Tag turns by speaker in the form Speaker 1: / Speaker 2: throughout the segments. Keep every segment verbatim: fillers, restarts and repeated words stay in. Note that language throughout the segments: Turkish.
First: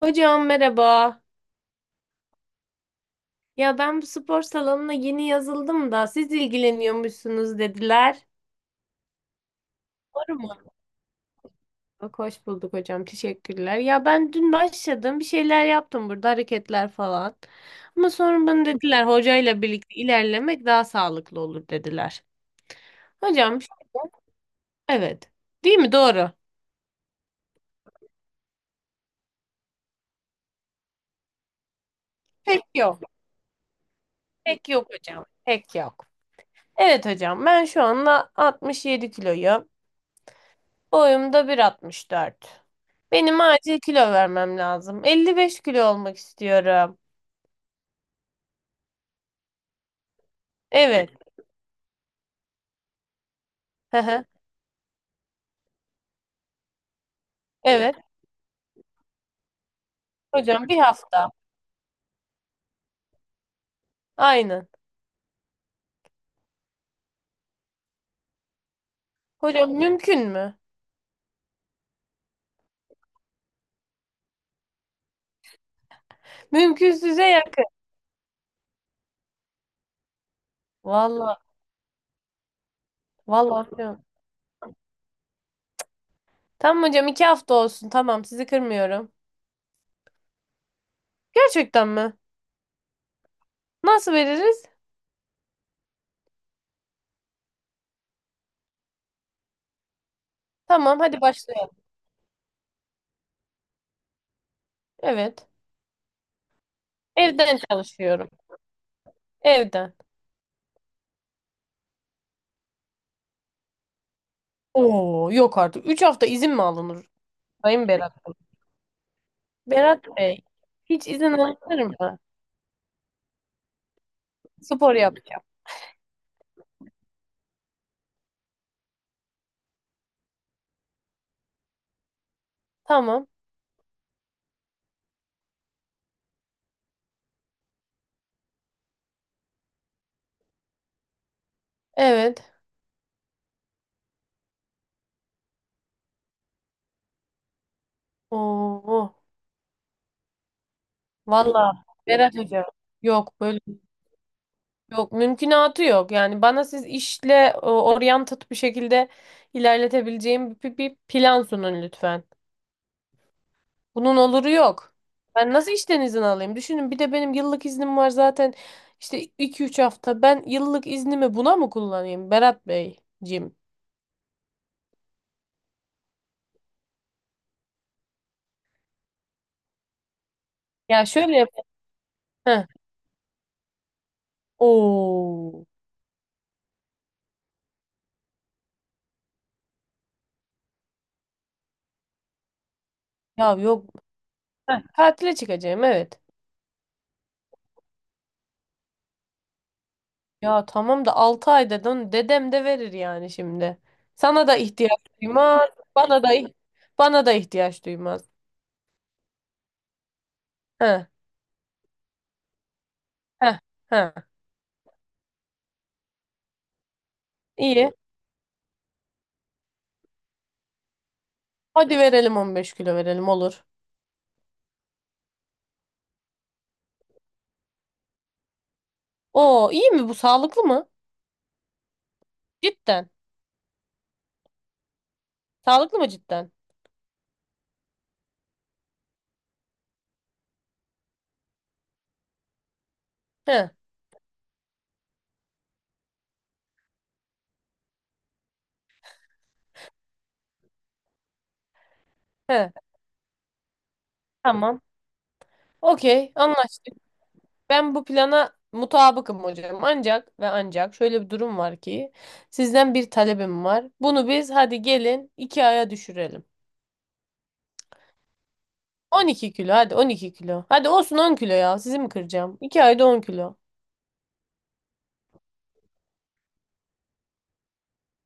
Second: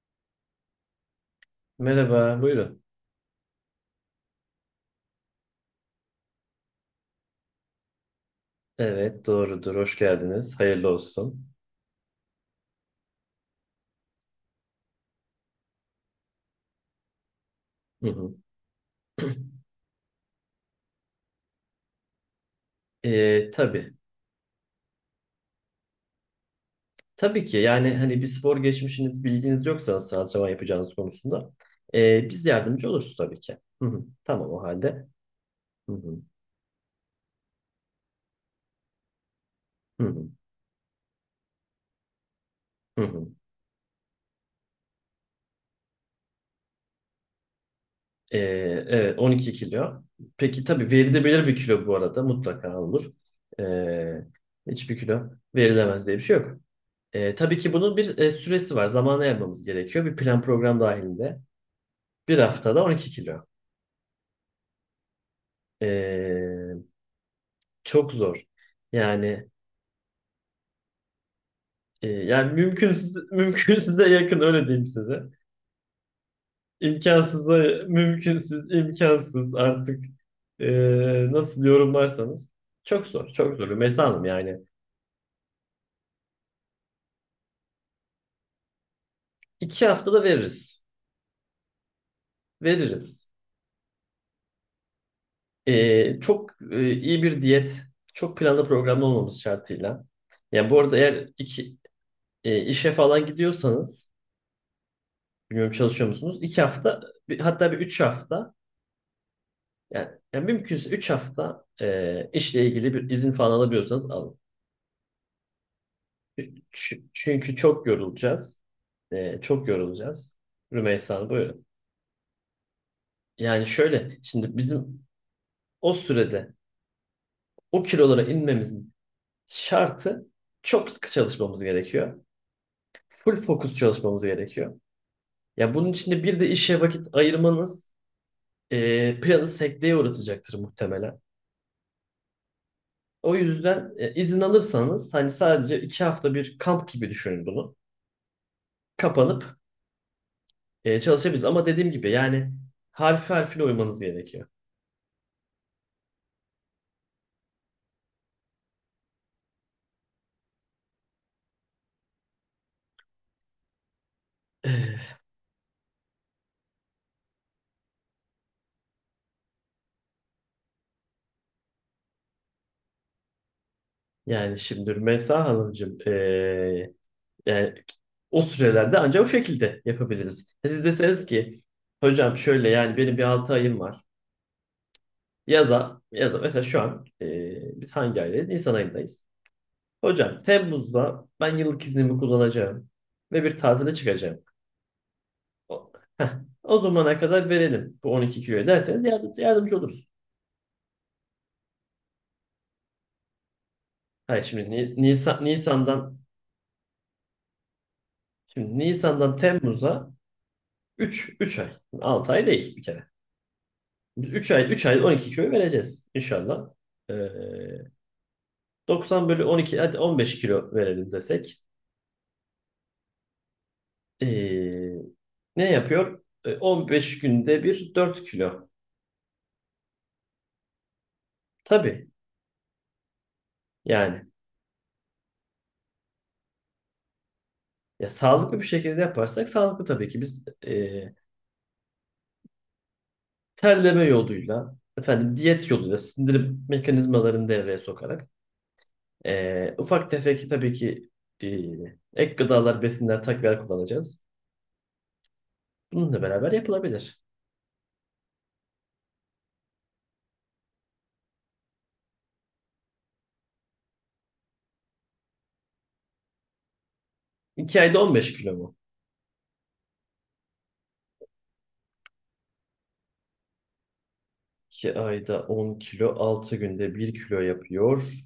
Speaker 1: Hocam merhaba.
Speaker 2: Merhaba, buyurun.
Speaker 1: Ya ben bu spor salonuna yeni yazıldım da siz ilgileniyormuşsunuz dediler.
Speaker 2: Evet, doğrudur. Hoş
Speaker 1: Doğru mu?
Speaker 2: geldiniz. Hayırlı olsun.
Speaker 1: Bak, hoş bulduk hocam. Teşekkürler. Ya ben dün başladım. Bir şeyler yaptım burada hareketler falan.
Speaker 2: Hı
Speaker 1: Ama
Speaker 2: hı.
Speaker 1: sonra bana dediler hocayla birlikte ilerlemek daha sağlıklı olur dediler.
Speaker 2: Ee,
Speaker 1: Hocam
Speaker 2: tabii.
Speaker 1: şöyle- evet. Değil mi? Doğru.
Speaker 2: Tabii ki yani hani bir spor geçmişiniz, bilginiz yoksa nasıl antrenman yapacağınız konusunda ee, biz
Speaker 1: Pek
Speaker 2: yardımcı
Speaker 1: yok.
Speaker 2: oluruz tabii ki. Hı hı. Tamam o
Speaker 1: Pek yok
Speaker 2: halde.
Speaker 1: hocam. Pek
Speaker 2: Hı
Speaker 1: yok.
Speaker 2: hı.
Speaker 1: Evet hocam, ben şu anda altmış yedi kiloyum.
Speaker 2: Hı hı.
Speaker 1: Boyum da 1.64.
Speaker 2: Hı hı.
Speaker 1: Benim acil kilo vermem lazım. elli beş kilo olmak istiyorum.
Speaker 2: Ee, evet on iki kilo. Peki tabii
Speaker 1: Evet.
Speaker 2: verilebilir bir kilo, bu arada mutlaka olur.
Speaker 1: Hı
Speaker 2: Ee,
Speaker 1: hı.
Speaker 2: hiçbir kilo verilemez diye bir şey yok. Ee, tabii ki bunun
Speaker 1: Evet.
Speaker 2: bir e, süresi var. Zamana yapmamız gerekiyor. Bir plan
Speaker 1: Hocam, bir
Speaker 2: program
Speaker 1: hafta.
Speaker 2: dahilinde. Bir haftada on iki kilo.
Speaker 1: Aynen.
Speaker 2: Ee, çok zor. Yani
Speaker 1: Hocam, mümkün mü?
Speaker 2: e, yani mümkünsüz, mümkünsüze yakın öyle diyeyim size.
Speaker 1: Mümkünsüze
Speaker 2: İmkansıza,
Speaker 1: yakın.
Speaker 2: mümkünsüz, imkansız artık, e,
Speaker 1: Vallahi,
Speaker 2: nasıl yorumlarsanız. Çok zor, çok
Speaker 1: vallahi
Speaker 2: zor.
Speaker 1: diyorum.
Speaker 2: Mesela Hanım, yani
Speaker 1: Tamam hocam, iki hafta olsun. Tamam, sizi kırmıyorum.
Speaker 2: iki haftada veririz,
Speaker 1: Gerçekten mi?
Speaker 2: veririz.
Speaker 1: Nasıl veririz?
Speaker 2: Ee, çok e, iyi bir diyet, çok planlı programlı olmamız şartıyla. Yani bu arada
Speaker 1: Tamam, hadi
Speaker 2: eğer iki
Speaker 1: başlayalım.
Speaker 2: e, işe falan gidiyorsanız,
Speaker 1: Evet.
Speaker 2: bilmiyorum, çalışıyor musunuz? İki hafta, bir-
Speaker 1: Evden
Speaker 2: hatta bir üç
Speaker 1: çalışıyorum.
Speaker 2: hafta
Speaker 1: Evden.
Speaker 2: Yani, yani mümkünse üç hafta e, işle ilgili bir izin falan alabiliyorsanız alın.
Speaker 1: Oo, yok artık. Üç hafta izin mi
Speaker 2: ç-
Speaker 1: alınır?
Speaker 2: Çünkü çok
Speaker 1: Sayın Berat Bey.
Speaker 2: yorulacağız. E, çok
Speaker 1: Berat
Speaker 2: yorulacağız.
Speaker 1: Bey. Hiç
Speaker 2: Rümeysa Hanım,
Speaker 1: izin
Speaker 2: buyurun.
Speaker 1: alınır mı?
Speaker 2: Yani şöyle, şimdi
Speaker 1: Spor
Speaker 2: bizim
Speaker 1: yapacağım.
Speaker 2: o sürede o kilolara inmemizin şartı, çok sıkı çalışmamız gerekiyor.
Speaker 1: Tamam.
Speaker 2: Full fokus çalışmamız gerekiyor. Ya bunun içinde bir de işe vakit ayırmanız e, planı sekteye uğratacaktır muhtemelen.
Speaker 1: Evet.
Speaker 2: O yüzden e, izin alırsanız, hani sadece iki hafta bir kamp gibi düşünün bunu,
Speaker 1: Oo,
Speaker 2: kapanıp e, çalışabiliriz. Ama
Speaker 1: valla
Speaker 2: dediğim gibi,
Speaker 1: Berat
Speaker 2: yani
Speaker 1: Hocam.
Speaker 2: harfi
Speaker 1: Yok böyle,
Speaker 2: harfine uymanız gerekiyor.
Speaker 1: yok mümkünatı yok. Yani bana siz işle e, oryantat bir şekilde ilerletebileceğim bir, bir plan sunun lütfen. Bunun oluru yok. Ben nasıl işten izin alayım? Düşünün bir de benim yıllık iznim var zaten, işte iki üç hafta. Ben yıllık iznimi buna mı kullanayım Berat Beyciğim?
Speaker 2: Yani şimdi Rümeysa Hanımcığım, e, yani o sürelerde ancak o şekilde yapabiliriz. E, Siz
Speaker 1: Ya
Speaker 2: deseniz
Speaker 1: şöyle yap.
Speaker 2: ki, "Hocam
Speaker 1: Heh.
Speaker 2: şöyle, yani benim bir altı ayım var.
Speaker 1: Oo.
Speaker 2: Yaza, yaza mesela, şu an e, biz hangi aydayız? Nisan ayındayız. Hocam, Temmuz'da ben yıllık iznimi kullanacağım ve
Speaker 1: Ya
Speaker 2: bir
Speaker 1: yok.
Speaker 2: tatile çıkacağım."
Speaker 1: Heh, tatile çıkacağım,
Speaker 2: O,
Speaker 1: evet.
Speaker 2: heh, o zamana kadar verelim bu on iki kiloyu derseniz, yardım, yardımcı oluruz.
Speaker 1: Ya tamam da altı ay dedin. Dedem de verir yani şimdi.
Speaker 2: Hayır,
Speaker 1: Sana da
Speaker 2: şimdi
Speaker 1: ihtiyaç
Speaker 2: Ni- Nisan,
Speaker 1: duymaz.
Speaker 2: Nisan'dan
Speaker 1: Bana da bana da ihtiyaç duymaz.
Speaker 2: Şimdi Nisan'dan Temmuz'a
Speaker 1: He,
Speaker 2: üç üç ay. altı ay değil bir kere.
Speaker 1: he, he.
Speaker 2: Üç ay, üç ay on iki kilo vereceğiz inşallah. Ee,
Speaker 1: İyi.
Speaker 2: doksan bölü on iki, hadi on beş kilo verelim desek.
Speaker 1: Hadi verelim, on beş kilo verelim, olur.
Speaker 2: Ee, ne yapıyor? Ee, on beş günde bir dört kilo.
Speaker 1: Oo, iyi mi bu, sağlıklı mı?
Speaker 2: Tabii.
Speaker 1: Cidden.
Speaker 2: Yani
Speaker 1: Sağlıklı mı cidden?
Speaker 2: ya, sağlıklı bir şekilde yaparsak sağlıklı tabii ki. Biz e,
Speaker 1: He,
Speaker 2: terleme yoluyla, efendim, diyet yoluyla sindirim mekanizmalarını devreye sokarak, Ee, ufak tefek tabii ki e, ek
Speaker 1: he.
Speaker 2: gıdalar, besinler, takviyeler kullanacağız.
Speaker 1: Tamam.
Speaker 2: Bununla
Speaker 1: Okey,
Speaker 2: beraber
Speaker 1: anlaştık.
Speaker 2: yapılabilir.
Speaker 1: Ben bu plana mutabıkım hocam. Ancak ve ancak şöyle bir durum var ki, sizden bir talebim var. Bunu biz hadi gelin iki aya düşürelim.
Speaker 2: iki ayda on beş kilo mu?
Speaker 1: On iki kilo, hadi on iki kilo. Hadi olsun on kilo ya. Sizi mi kıracağım? iki ayda on kilo.
Speaker 2: iki ayda on kilo, altı günde bir kilo yapıyor.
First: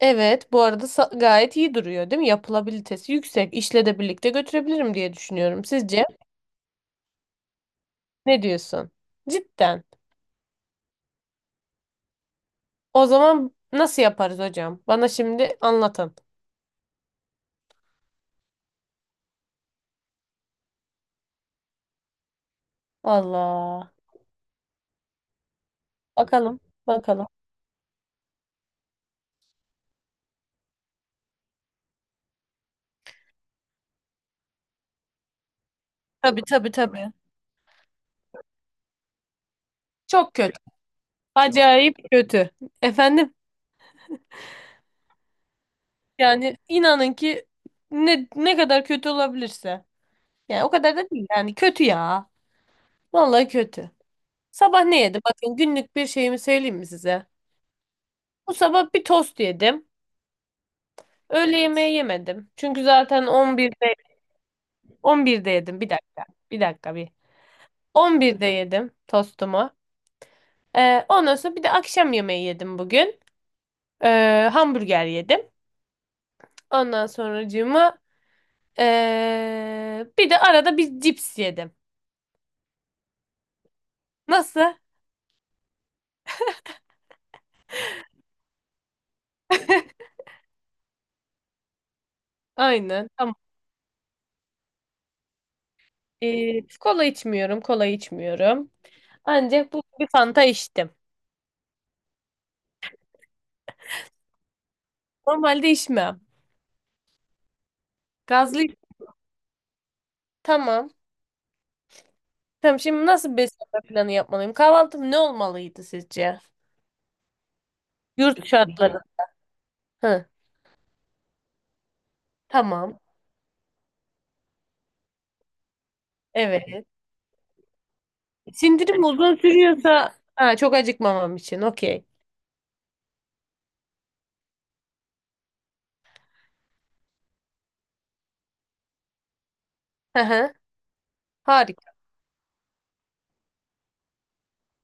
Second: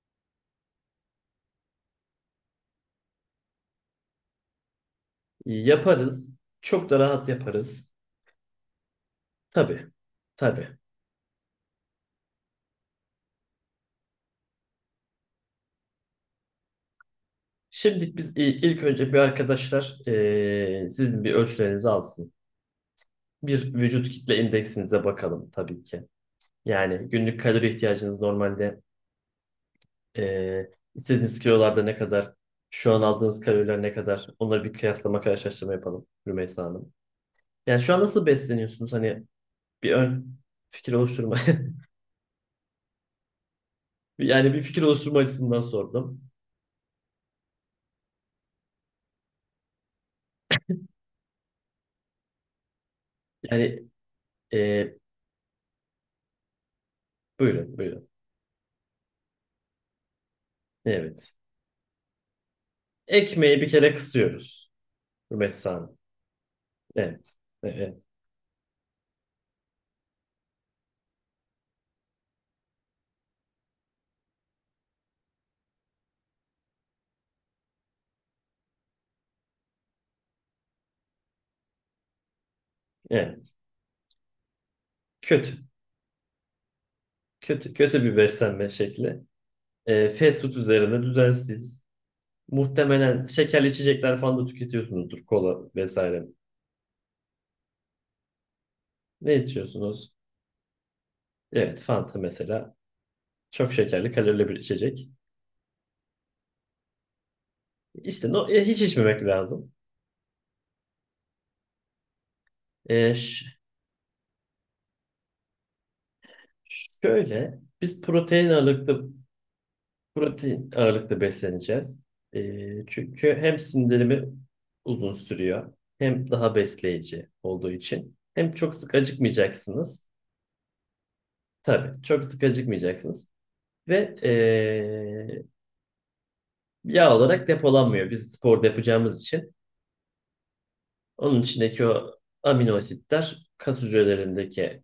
Speaker 1: Evet bu arada sa- gayet iyi duruyor değil mi? Yapılabilitesi yüksek. İşle de birlikte götürebilirim diye düşünüyorum. Sizce
Speaker 2: Yaparız. Çok da rahat yaparız.
Speaker 1: ne diyorsun? Cidden.
Speaker 2: Tabii, tabii.
Speaker 1: O zaman nasıl yaparız hocam? Bana şimdi anlatın.
Speaker 2: Şimdi biz i- ilk önce bir arkadaşlar e, sizin bir ölçülerinizi alsın. Bir
Speaker 1: Allah.
Speaker 2: vücut kitle indeksinize bakalım tabii ki.
Speaker 1: Bakalım.
Speaker 2: Yani
Speaker 1: Bakalım.
Speaker 2: günlük kalori ihtiyacınız normalde, Ee, istediğiniz kilolarda ne kadar, şu an aldığınız kaloriler ne kadar, onları bir kıyaslama, karşılaştırma yapalım
Speaker 1: Tabii
Speaker 2: Rümeysa
Speaker 1: tabii
Speaker 2: Hanım.
Speaker 1: tabii.
Speaker 2: Yani şu an nasıl besleniyorsunuz? Hani bir
Speaker 1: Çok
Speaker 2: ön
Speaker 1: kötü.
Speaker 2: fikir oluşturma.
Speaker 1: Acayip kötü. Efendim,
Speaker 2: Yani bir fikir oluşturma açısından sordum.
Speaker 1: yani inanın ki ne ne kadar kötü olabilirse. Yani o kadar da değil yani, kötü ya. Vallahi
Speaker 2: Yani
Speaker 1: kötü.
Speaker 2: e,
Speaker 1: Sabah ne yedim? Bakın, günlük bir şeyimi söyleyeyim mi size?
Speaker 2: buyurun, buyurun.
Speaker 1: Bu sabah bir tost yedim.
Speaker 2: Evet.
Speaker 1: Öğle yemeği yemedim. Çünkü zaten
Speaker 2: Ekmeği bir kere
Speaker 1: 11'de
Speaker 2: kısıyoruz
Speaker 1: 11'de
Speaker 2: Rümeysa
Speaker 1: yedim. Bir
Speaker 2: Hanım.
Speaker 1: dakika. Bir dakika bir.
Speaker 2: Evet. Evet.
Speaker 1: on birde yedim tostumu. Ee, ondan sonra bir de akşam yemeği yedim bugün. Ee, hamburger yedim. Ondan sonracığıma ee, bir de arada bir cips yedim.
Speaker 2: Evet.
Speaker 1: Nasıl?
Speaker 2: Kötü. Kötü, kötü bir beslenme şekli. Ee, fast food üzerine, düzensiz.
Speaker 1: Aynen.
Speaker 2: Muhtemelen
Speaker 1: Tamam.
Speaker 2: şekerli içecekler falan da tüketiyorsunuzdur. Kola vesaire.
Speaker 1: Ee, kola içmiyorum. Kola içmiyorum.
Speaker 2: Ne
Speaker 1: Ancak bu bir
Speaker 2: içiyorsunuz?
Speaker 1: Fanta içtim.
Speaker 2: Evet, Fanta mesela. Çok şekerli, kalorili bir içecek.
Speaker 1: Normalde içmem.
Speaker 2: İşte no,
Speaker 1: Gazlı.
Speaker 2: e, hiç içmemek lazım.
Speaker 1: Tamam. Tamam, şimdi
Speaker 2: E,
Speaker 1: nasıl bir
Speaker 2: ş-
Speaker 1: beslenme planı yapmalıyım? Kahvaltım ne olmalıydı sizce?
Speaker 2: şöyle, biz
Speaker 1: Yurt
Speaker 2: protein
Speaker 1: şartları.
Speaker 2: ağırlıklı
Speaker 1: Hı,
Speaker 2: protein ağırlıklı besleneceğiz. E,
Speaker 1: tamam.
Speaker 2: çünkü hem sindirimi uzun sürüyor, hem daha
Speaker 1: Evet.
Speaker 2: besleyici olduğu için, hem çok sık
Speaker 1: Sindirim uzun
Speaker 2: acıkmayacaksınız.
Speaker 1: sürüyorsa ha, çok acıkmamam için.
Speaker 2: Tabii,
Speaker 1: Okey.
Speaker 2: çok sık acıkmayacaksınız. Ve e, yağ olarak depolanmıyor. Biz spor da yapacağımız için,
Speaker 1: Hı hı.
Speaker 2: onun içindeki
Speaker 1: Harika.
Speaker 2: o amino asitler kas hücrelerindeki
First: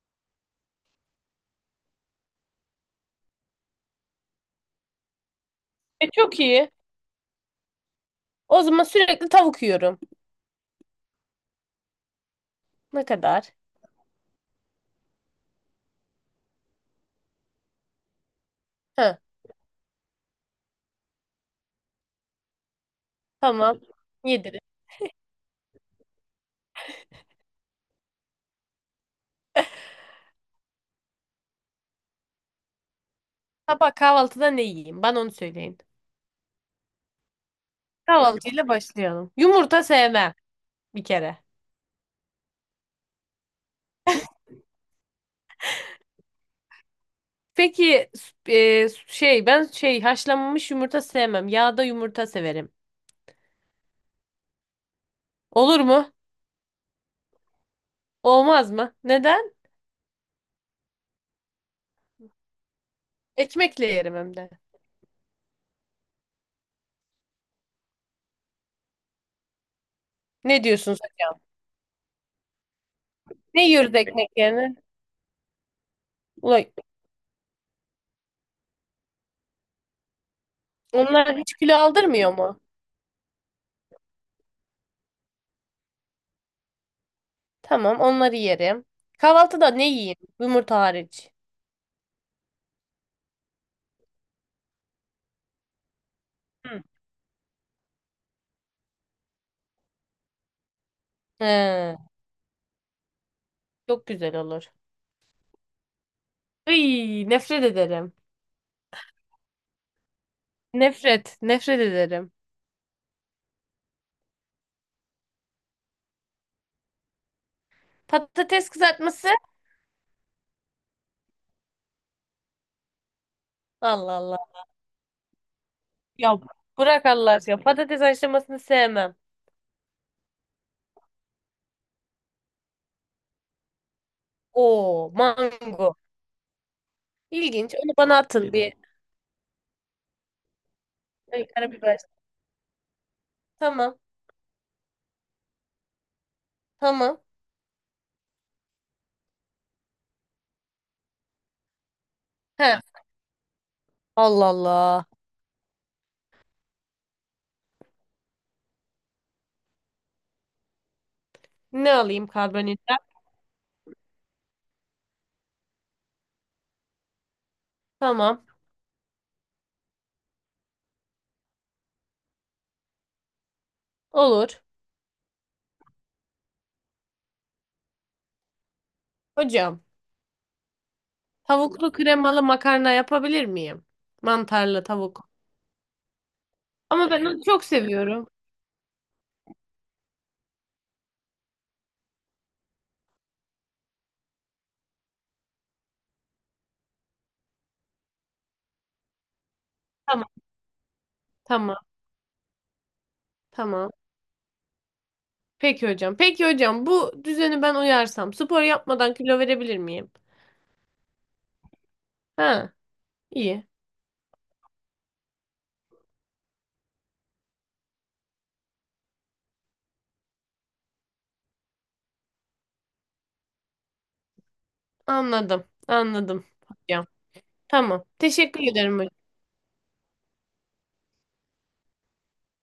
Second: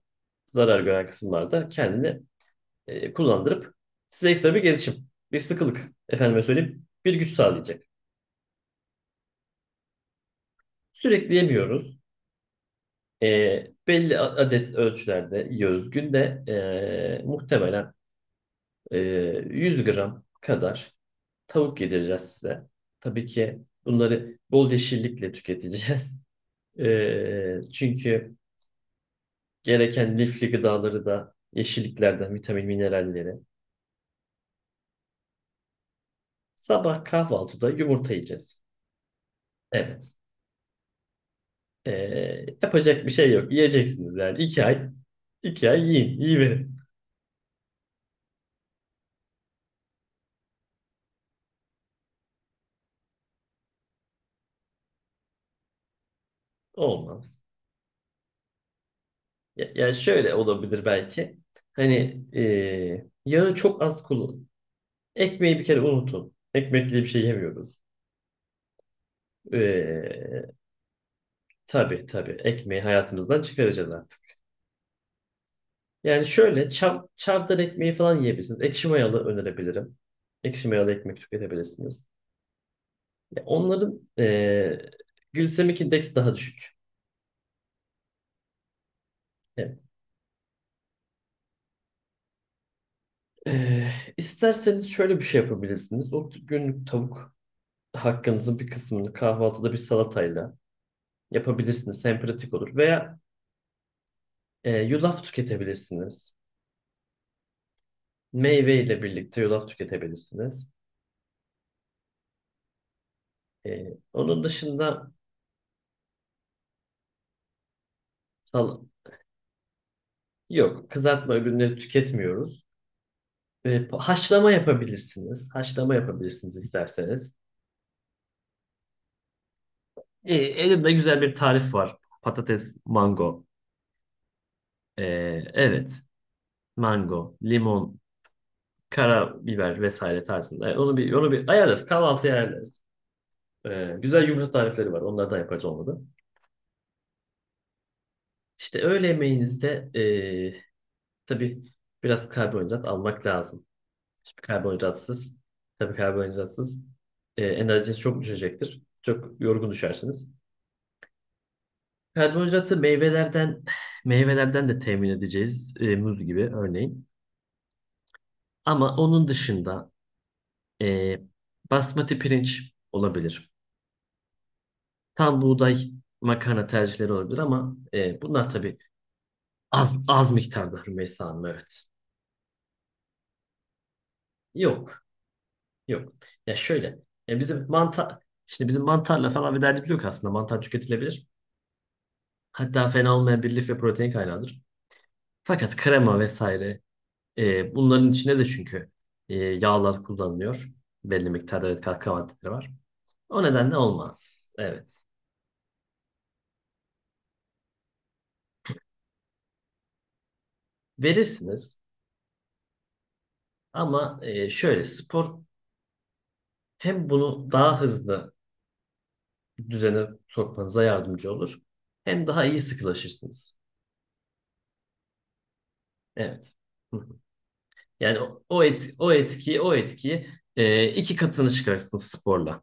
Speaker 2: zarar gören kısımlarda kendini e, kullandırıp, size ekstra bir gelişim, bir sıkılık,
Speaker 1: E, çok
Speaker 2: efendime
Speaker 1: iyi.
Speaker 2: söyleyeyim, bir güç sağlayacak.
Speaker 1: O zaman sürekli tavuk yiyorum.
Speaker 2: Sürekli yemiyoruz.
Speaker 1: Ne kadar?
Speaker 2: E, belli a- adet ölçülerde yiyoruz. Günde e, muhtemelen e,
Speaker 1: Hı,
Speaker 2: yüz gram kadar tavuk yedireceğiz size. Tabii ki
Speaker 1: tamam.
Speaker 2: bunları
Speaker 1: Yedirim.
Speaker 2: bol yeşillikle tüketeceğiz. E, çünkü gereken lifli gıdaları da yeşilliklerden, vitamin mineralleri.
Speaker 1: Sabah kahvaltıda ne yiyeyim? Bana onu söyleyin.
Speaker 2: Sabah kahvaltıda yumurta yiyeceğiz.
Speaker 1: Kahvaltıyla başlayalım. Yumurta
Speaker 2: Evet.
Speaker 1: sevmem bir kere.
Speaker 2: Ee, yapacak bir şey yok. Yiyeceksiniz yani. İki ay, iki ay yiyin. Yiyiverin.
Speaker 1: Peki s- e, şey ben şey haşlanmış yumurta sevmem. Yağda yumurta severim. Olur mu?
Speaker 2: Olmaz.
Speaker 1: Olmaz mı? Neden?
Speaker 2: Ya, yani şöyle olabilir belki. Hani ee, yağı çok
Speaker 1: Ekmekle
Speaker 2: az
Speaker 1: yerim hem
Speaker 2: kullanın.
Speaker 1: de.
Speaker 2: Ekmeği bir kere unutun. Ekmekli bir şey yemiyoruz. Ee,
Speaker 1: Ne diyorsunuz hocam?
Speaker 2: tabii tabii. Ekmeği hayatımızdan
Speaker 1: Ne
Speaker 2: çıkaracağız
Speaker 1: yiyoruz
Speaker 2: artık.
Speaker 1: ekmek yerine?
Speaker 2: Yani
Speaker 1: Ulan,
Speaker 2: şöyle, çav, çavdar ekmeği falan yiyebilirsiniz. Ekşi mayalı önerebilirim. Ekşi mayalı ekmek
Speaker 1: onlar hiç kilo
Speaker 2: tüketebilirsiniz.
Speaker 1: aldırmıyor mu?
Speaker 2: Ya onların eee glisemik indeksi daha düşük.
Speaker 1: Tamam, onları yerim. Kahvaltıda
Speaker 2: Evet.
Speaker 1: ne yiyeyim? Yumurta hariç.
Speaker 2: Eee, isterseniz şöyle bir şey yapabilirsiniz. O
Speaker 1: Hı.
Speaker 2: günlük tavuk hakkınızın bir kısmını kahvaltıda bir salatayla
Speaker 1: He,
Speaker 2: yapabilirsiniz. Hem pratik olur. Veya
Speaker 1: çok güzel olur.
Speaker 2: eee, yulaf tüketebilirsiniz.
Speaker 1: Iy, nefret ederim.
Speaker 2: Meyve ile birlikte yulaf tüketebilirsiniz.
Speaker 1: Nefret, nefret ederim.
Speaker 2: Eee, onun dışında,
Speaker 1: Patates
Speaker 2: sal-
Speaker 1: kızartması?
Speaker 2: yok, kızartma ürünleri tüketmiyoruz. E,
Speaker 1: Allah Allah.
Speaker 2: haşlama yapabilirsiniz. Haşlama
Speaker 1: Ya
Speaker 2: yapabilirsiniz
Speaker 1: bırak Allah
Speaker 2: isterseniz.
Speaker 1: aşkına. Patates haşlamasını sevmem.
Speaker 2: E, elimde güzel bir tarif var. Patates, mango. E,
Speaker 1: Oo,
Speaker 2: evet.
Speaker 1: mango.
Speaker 2: Mango,
Speaker 1: İlginç. Onu
Speaker 2: limon,
Speaker 1: bana atın bir.
Speaker 2: karabiber vesaire tarzında. E, onu bir onu
Speaker 1: Ay,
Speaker 2: bir ayarlarız.
Speaker 1: karabiber.
Speaker 2: Kahvaltıya ayarlarız. E,
Speaker 1: Tamam,
Speaker 2: güzel yumurta tarifleri var. Onlardan yapacağız, olmadı.
Speaker 1: tamam.
Speaker 2: İşte öğle yemeğinizde e, tabii biraz
Speaker 1: He,
Speaker 2: karbonhidrat almak lazım. Şimdi
Speaker 1: Allah Allah.
Speaker 2: karbonhidratsız, tabii karbonhidratsız e, enerjiniz çok düşecektir. Çok yorgun düşersiniz.
Speaker 1: Ne alayım
Speaker 2: Karbonhidratı
Speaker 1: karbonhidrat?
Speaker 2: meyvelerden meyvelerden de temin edeceğiz. E, muz gibi örneğin.
Speaker 1: Tamam.
Speaker 2: Ama onun dışında e, basmati pirinç olabilir.
Speaker 1: Olur.
Speaker 2: Tam buğday makarna tercihleri olabilir, ama e, bunlar tabii
Speaker 1: Hocam,
Speaker 2: az az miktarda Rümeysa Hanım, evet.
Speaker 1: tavuklu kremalı makarna yapabilir miyim? Mantarlı
Speaker 2: Yok.
Speaker 1: tavuk.
Speaker 2: Yok. Ya şöyle.
Speaker 1: Ama ben
Speaker 2: E,
Speaker 1: onu çok
Speaker 2: bizim mantar
Speaker 1: seviyorum.
Speaker 2: şimdi bizim mantarla falan bir derdimiz yok aslında. Mantar tüketilebilir. Hatta fena olmayan bir lif ve protein kaynağıdır. Fakat krema vesaire. E, bunların içinde de çünkü e, yağlar
Speaker 1: Tamam,
Speaker 2: kullanılıyor. Belli miktarda,
Speaker 1: tamam,
Speaker 2: evet, katkı maddeleri var. O nedenle
Speaker 1: tamam.
Speaker 2: olmaz. Evet.
Speaker 1: Peki hocam. Peki hocam, bu düzeni ben uyarsam spor yapmadan kilo verebilir miyim?
Speaker 2: Verirsiniz,
Speaker 1: Ha, iyi.
Speaker 2: ama e, şöyle, spor hem bunu daha hızlı düzene sokmanıza yardımcı olur. Hem daha iyi sıkılaşırsınız.
Speaker 1: Anladım. Anladım
Speaker 2: Evet.
Speaker 1: hocam. Tamam.
Speaker 2: Yani o,
Speaker 1: Teşekkür
Speaker 2: o, et,
Speaker 1: ederim hocam.
Speaker 2: o etkiyi o etkiyi e, iki katını çıkarırsınız sporla.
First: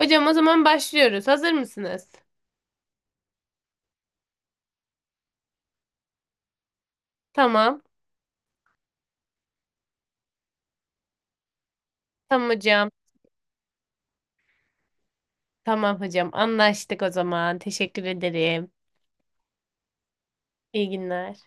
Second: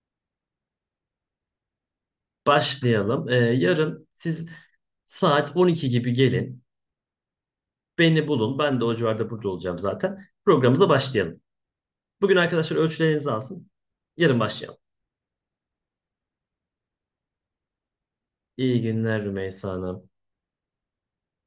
Speaker 1: Hocam, o zaman başlıyoruz. Hazır mısınız?
Speaker 2: Başlayalım. E, yarın siz saat on iki gibi gelin.
Speaker 1: Tamam.
Speaker 2: Beni bulun. Ben de o civarda, burada olacağım zaten. Programımıza başlayalım. Bugün
Speaker 1: Tamam
Speaker 2: arkadaşlar
Speaker 1: hocam.
Speaker 2: ölçülerinizi alsın. Yarın başlayalım.
Speaker 1: Tamam hocam. Anlaştık o zaman. Teşekkür ederim.
Speaker 2: İyi günler Rümeysa Hanım.
Speaker 1: İyi günler.